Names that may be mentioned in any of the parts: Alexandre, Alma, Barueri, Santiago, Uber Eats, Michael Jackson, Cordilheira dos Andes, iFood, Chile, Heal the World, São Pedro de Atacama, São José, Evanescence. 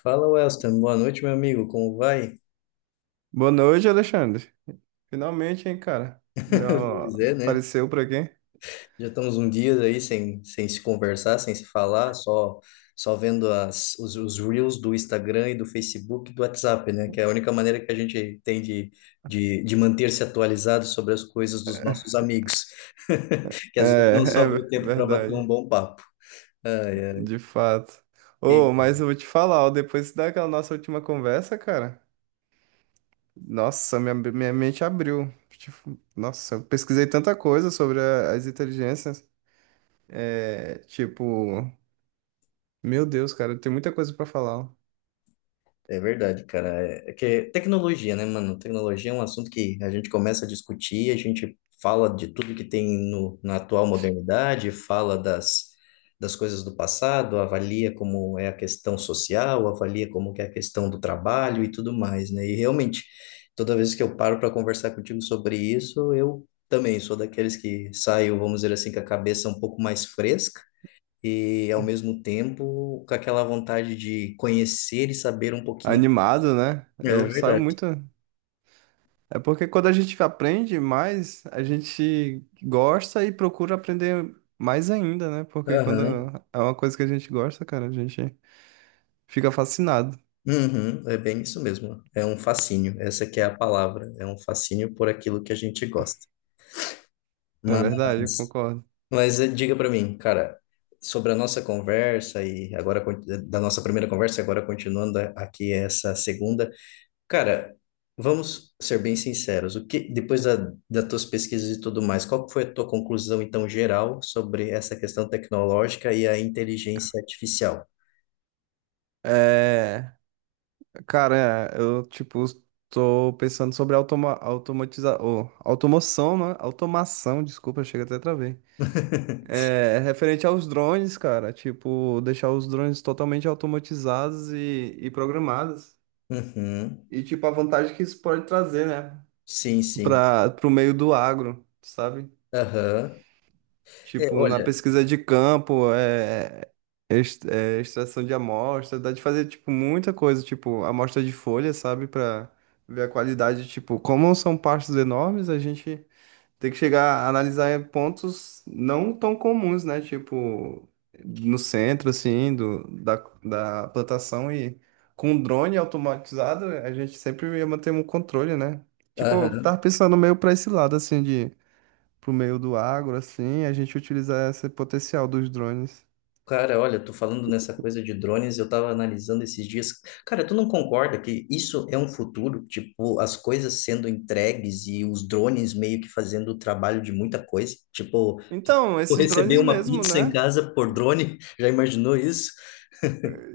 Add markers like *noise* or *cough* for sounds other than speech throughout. Fala, Welston. Boa noite, meu amigo. Como vai? Boa noite, Alexandre. Finalmente, hein, cara? Deu *laughs* uma- Pois é, né? apareceu por aqui? Já estamos um dia aí sem se conversar, sem se falar, só vendo os reels do Instagram e do Facebook e do WhatsApp, né? Que é a única maneira que a gente tem de manter-se atualizado sobre as coisas dos nossos amigos, *laughs* *laughs* que às vezes não sobra o tempo para bater um verdade, bom papo. Ai, de fato. Ô, ai. mas eu vou te falar, ó, depois daquela nossa última conversa, cara, nossa, minha mente abriu. Tipo, nossa, eu pesquisei tanta coisa sobre as inteligências. É, tipo, meu Deus, cara, tem muita coisa pra falar, ó. É verdade, cara. É que tecnologia, né, mano? Tecnologia é um assunto que a gente começa a discutir, a gente fala de tudo que tem no, na atual modernidade, fala das coisas do passado, avalia como é a questão social, avalia como que é a questão do trabalho e tudo mais, né? E realmente, toda vez que eu paro para conversar contigo sobre isso, eu também sou daqueles que saio, vamos dizer assim, com a cabeça um pouco mais fresca e ao mesmo tempo com aquela vontade de conhecer e saber um pouquinho Animado, né? é Eu saio verdade. muito. É porque quando a gente aprende mais, a gente gosta e procura aprender mais ainda, né? Porque quando Aham. é uma coisa que a gente gosta, cara, a gente fica fascinado. Uhum. É bem isso mesmo. É um fascínio. Essa que é a palavra. É um fascínio por aquilo que a gente gosta. É verdade, eu Mas, concordo. mas, diga para mim, cara, sobre a nossa conversa e agora da nossa primeira conversa, e agora continuando aqui essa segunda, cara, vamos ser bem sinceros. O que depois da, das tuas pesquisas e tudo mais, qual foi a tua conclusão então geral sobre essa questão tecnológica e a inteligência artificial? É, cara, é, eu, tipo, tô pensando sobre automoção, né? Automação, desculpa, chega até travei. *laughs* É, referente aos drones, cara, tipo, deixar os drones totalmente automatizados e programados. Uhum. E, tipo, a vantagem que isso pode trazer, né? Sim, sim. Para o meio do agro, sabe? Aham. É, Tipo, na olha, pesquisa de campo, extração de amostra, dá de fazer, tipo, muita coisa, tipo, amostra de folha, sabe? Para ver a qualidade, tipo, como são pastos enormes, a gente tem que chegar a analisar pontos não tão comuns, né? Tipo, no centro, assim, da plantação e com drone automatizado, a gente sempre ia manter um controle, né? Tipo, eu aham. tava pensando meio pra esse lado, assim, de pro meio do agro, assim, e a gente utilizar esse potencial dos drones. Cara, olha, tu falando nessa coisa de drones, eu tava analisando esses dias. Cara, tu não concorda que isso é um futuro? Tipo, as coisas sendo entregues e os drones meio que fazendo o trabalho de muita coisa. Tipo, Então, tu esses receber drones uma mesmo, pizza em né? casa por drone, *laughs* já imaginou isso?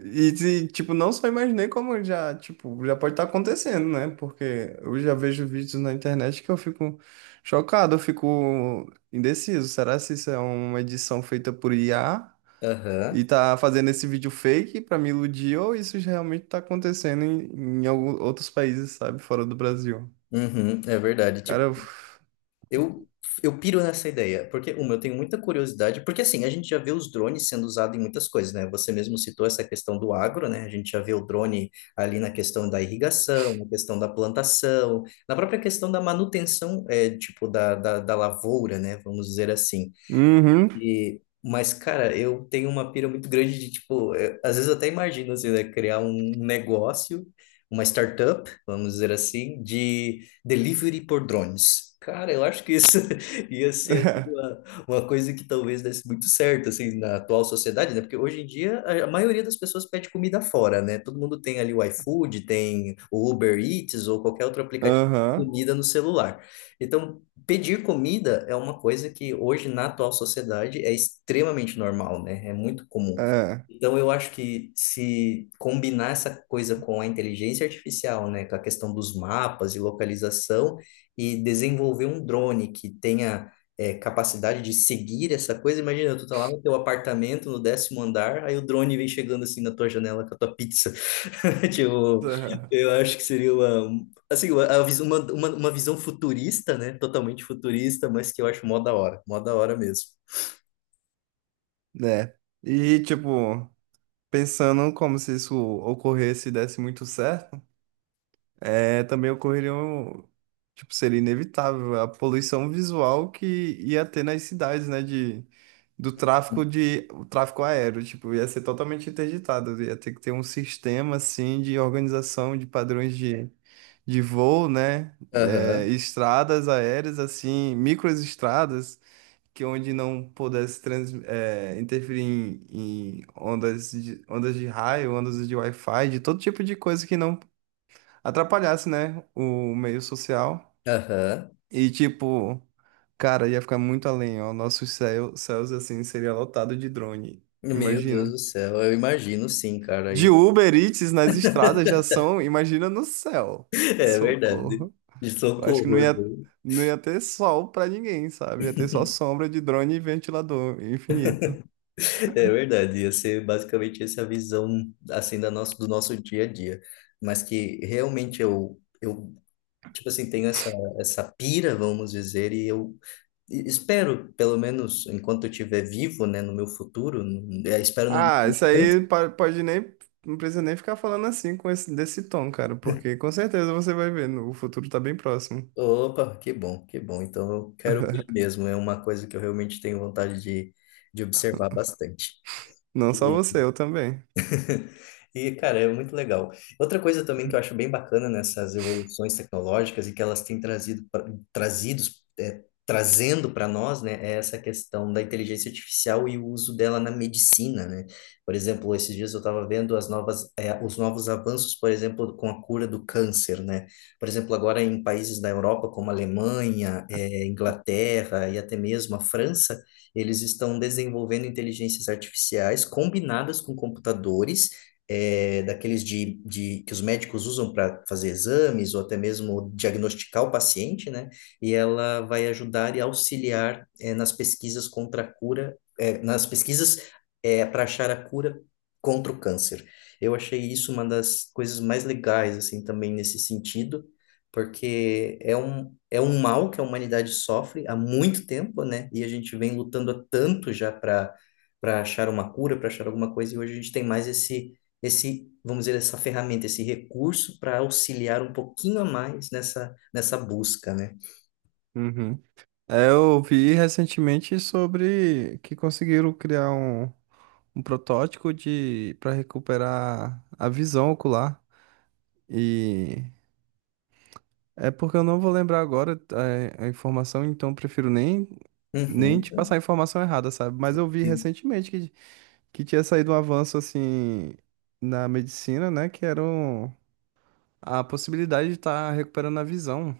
E, não só imaginei como já, tipo, já pode estar acontecendo, né? Porque eu já vejo vídeos na internet que eu fico chocado, eu fico indeciso. Será se isso é uma edição feita por IA e Aham. tá fazendo esse vídeo fake pra me iludir ou isso já realmente tá acontecendo outros países, sabe? Fora do Brasil. Uhum, é verdade. Cara, Tipo, eu... Eu, eu piro nessa ideia, porque, uma, eu tenho muita curiosidade, porque assim, a gente já vê os drones sendo usados em muitas coisas, né? Você mesmo citou essa questão do agro, né? A gente já vê o drone ali na questão da irrigação, na questão da plantação, na própria questão da manutenção, é, tipo, da lavoura, né? Vamos dizer assim. Uhum. E, mas, cara, eu tenho uma pira muito grande de, tipo, às vezes eu até imagino, assim, né, criar um negócio, uma startup, vamos dizer assim, de delivery por drones. Cara, eu acho que isso *laughs* ia ser, assim, *laughs* uma coisa que talvez desse muito certo, assim, na atual sociedade, né? Porque hoje em dia a maioria das pessoas pede comida fora, né? Todo mundo tem ali o iFood, tem o Uber Eats ou qualquer outro aplicativo de Aham, comida no celular. Então, pedir comida é uma coisa que hoje na atual sociedade é extremamente normal, né? É muito comum. é, Então eu acho que se combinar essa coisa com a inteligência artificial, né, com a questão dos mapas e localização e desenvolver um drone que tenha capacidade de seguir essa coisa, imagina, tu tá lá no teu apartamento, no décimo andar, aí o drone vem chegando assim na tua janela com a tua pizza. *laughs* Tipo, eu *laughs* acho que seria uma, assim, a vis- uma visão futurista, né? Totalmente futurista, mas que eu acho mó da hora. Mó da hora mesmo. né. E, tipo, pensando como se isso ocorresse e desse muito certo, é, também ocorreria um, tipo, seria inevitável a poluição visual que ia ter nas cidades, né, do tráfico de, o tráfico aéreo, tipo, ia ser totalmente interditado, ia ter que ter um sistema, assim, de organização de padrões de voo, né, é, Aham, estradas aéreas, assim, microestradas, que onde não pudesse interferir em, em ondas de raio, ondas de Wi-Fi, de todo tipo de coisa que não atrapalhasse, né, o meio social. aham. E tipo, cara, ia ficar muito além, ó. Céus assim seria lotado de drone. Meu Deus do Imagina. céu, eu imagino sim, cara. De Aí. *laughs* Uber Eats nas estradas já são, imagina no céu. É verdade. Socorro. De Eu acho que socorro, eu vou- não ia ter sol pra ninguém, sabe? Ia ter só sombra de drone e ventilador infinito. é verdade. Ia ser basicamente essa visão, assim, da nosso, do nosso dia a dia. Mas que realmente eu tipo assim, tenho essa, essa pira, vamos dizer, e eu espero, pelo menos enquanto eu estiver vivo, né, no meu futuro, espero não Ah, isso demorar. aí pode nem. Não precisa nem ficar falando assim com esse, desse tom, cara, porque com certeza você vai ver, no- o futuro tá bem próximo. Opa, que bom, que bom. Então eu quero ver mesmo, é uma coisa que eu realmente tenho vontade de observar bastante. Não só você, eu também. *laughs* E, cara, é muito legal. Outra coisa também que eu acho bem bacana nessas evoluções tecnológicas e que elas têm trazido, trazendo para nós, né, é essa questão da inteligência artificial e o uso dela na medicina, né? Por exemplo, esses dias eu estava vendo as novas, é, os novos avanços, por exemplo, com a cura do câncer, né? Por exemplo, agora em países da Europa, como a Alemanha, é, Inglaterra e até mesmo a França, eles estão desenvolvendo inteligências artificiais combinadas com computadores, é, daqueles de que os médicos usam para fazer exames ou até mesmo diagnosticar o paciente, né? E ela vai ajudar e auxiliar é, nas pesquisas contra a cura, é, nas pesquisas é para achar a cura contra o câncer. Eu achei isso uma das coisas mais legais, assim, também nesse sentido, porque é um mal que a humanidade sofre há muito tempo, né? E a gente vem lutando há tanto já para achar uma cura, para achar alguma coisa, e hoje a gente tem mais esse, vamos dizer, essa ferramenta, esse recurso para auxiliar um pouquinho a mais nessa busca, né? Uhum. É, eu vi recentemente sobre que conseguiram criar um protótipo de para recuperar a visão ocular. E é porque eu não vou lembrar agora a informação, então prefiro nem te passar Uhum. a informação errada, sabe? Mas eu vi recentemente que tinha saído um avanço assim na medicina, né? Que era a possibilidade de estar recuperando a visão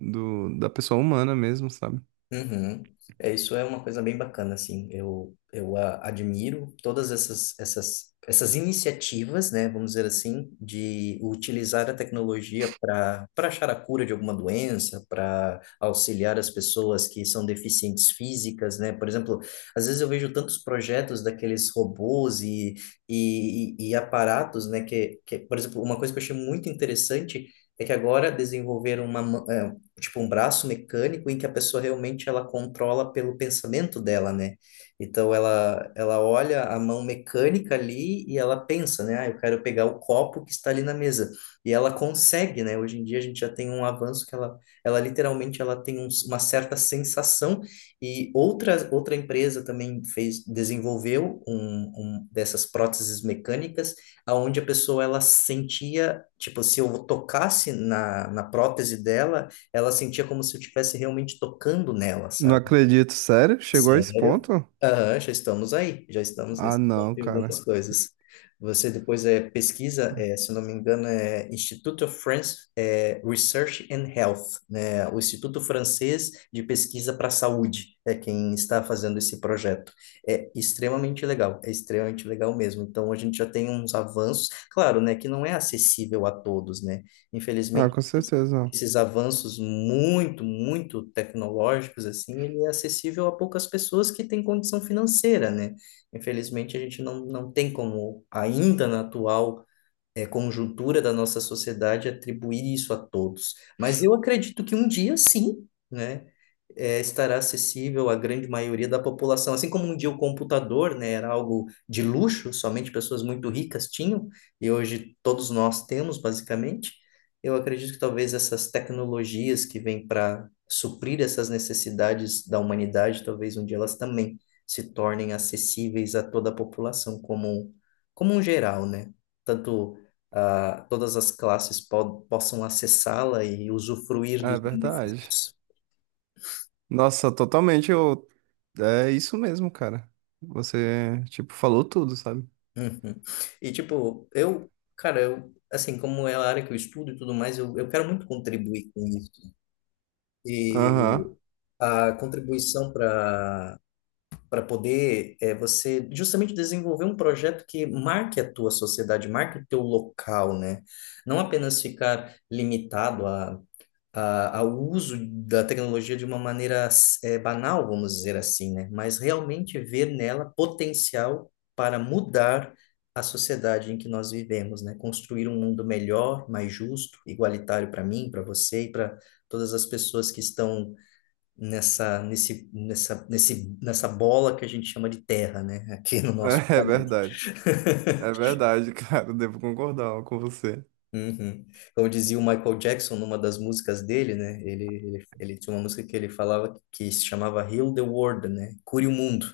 da pessoa humana mesmo, sabe? Uhum. É, isso é uma coisa bem bacana, assim, eu admiro todas essas iniciativas, né, vamos dizer assim, de utilizar a tecnologia para achar a cura de alguma doença, para auxiliar as pessoas que são deficientes físicas, né, por exemplo, às vezes eu vejo tantos projetos daqueles robôs e aparatos, né, que, por exemplo, uma coisa que eu achei muito interessante é que agora desenvolveram uma mão tipo um braço mecânico em que a pessoa realmente ela controla pelo pensamento dela, né? Então ela olha a mão mecânica ali e ela pensa, né? Ah, eu quero pegar o copo que está ali na mesa. E ela consegue, né? Hoje em dia a gente já tem um avanço que ela literalmente ela tem uma certa sensação e outra empresa também fez desenvolveu um, um dessas próteses mecânicas aonde a pessoa ela sentia, tipo, se eu tocasse na prótese dela, ela sentia como se eu estivesse realmente tocando nela, Não sabe? acredito, sério? Chegou a esse Sério? ponto? Aham, já estamos aí, já estamos Ah, nesse não, ponto em cara. algumas coisas. Você depois é, pesquisa, é, se eu não me engano, é Institute of France é, Research and Health, né? O Instituto Francês de Pesquisa para a Saúde é quem está fazendo esse projeto. É extremamente legal mesmo. Então, a gente já tem uns avanços, claro, né, que não é acessível a todos, né? Ah, Infelizmente, com certeza não. esses avanços muito tecnológicos, assim, ele é acessível a poucas pessoas que têm condição financeira, né? Infelizmente, a gente não tem como, ainda na atual é, conjuntura da nossa sociedade atribuir isso a todos. Mas eu acredito que um dia, sim, né, é, estará acessível à grande maioria da população. Assim como um dia o computador, né, era algo de luxo, somente pessoas muito ricas tinham, e hoje todos nós temos, basicamente. Eu acredito que talvez essas tecnologias que vêm para suprir essas necessidades da humanidade, talvez um dia elas também se tornem acessíveis a toda a população como um geral, né? Tanto ah, todas as classes po possam acessá-la e usufruir É dos verdade. benefícios. Nossa, totalmente eu. É isso mesmo, cara. Você, tipo, falou tudo, sabe? Uhum. E, tipo, eu, cara, eu, assim, como é a área que eu estudo e tudo mais, eu quero muito contribuir com isso. Aham. E *laughs* a contribuição para poder é, você justamente desenvolver um projeto que marque a tua sociedade, marque o teu local, né? Não apenas ficar limitado ao uso da tecnologia de uma maneira banal, vamos dizer assim, né? Mas realmente ver nela potencial para mudar a sociedade em que nós vivemos, né? Construir um mundo melhor, mais justo, igualitário para mim, para você e para todas as pessoas que estão nessa bola que a gente chama de terra, né? Aqui no nosso É é planeta. verdade. É verdade, *laughs* cara. Devo concordar com você. Uhum. Como dizia o Michael Jackson numa das músicas dele, né? Ele tinha uma música que ele falava que se chamava Heal the World, né? Cure o mundo,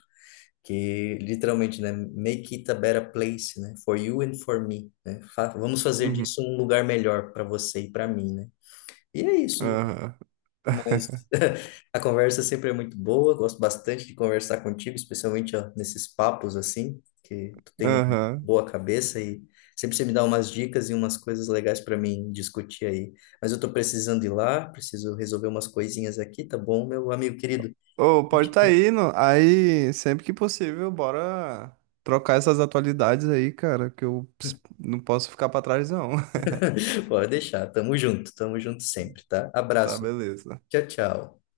que literalmente, né? Make it a better place, né? For you and for me, né? Vamos fazer Uhum. disso um lugar melhor para você e para mim, né? E é isso. Aham. Mas *laughs* *laughs* a conversa sempre é muito boa, gosto bastante de conversar contigo, especialmente ó, nesses papos assim, que tu tem Aham. boa cabeça e sempre você me dá umas dicas e umas coisas legais para mim discutir aí. Mas eu tô precisando ir lá, preciso resolver umas coisinhas aqui, tá bom, meu amigo querido? Ô, pode estar tá indo. Aí, sempre que possível, bora trocar essas atualidades aí, cara, que eu não posso ficar pra trás, não. *laughs* *laughs* Pode deixar, tamo junto sempre, tá? Tá, Abraço, beleza. tchau, tchau.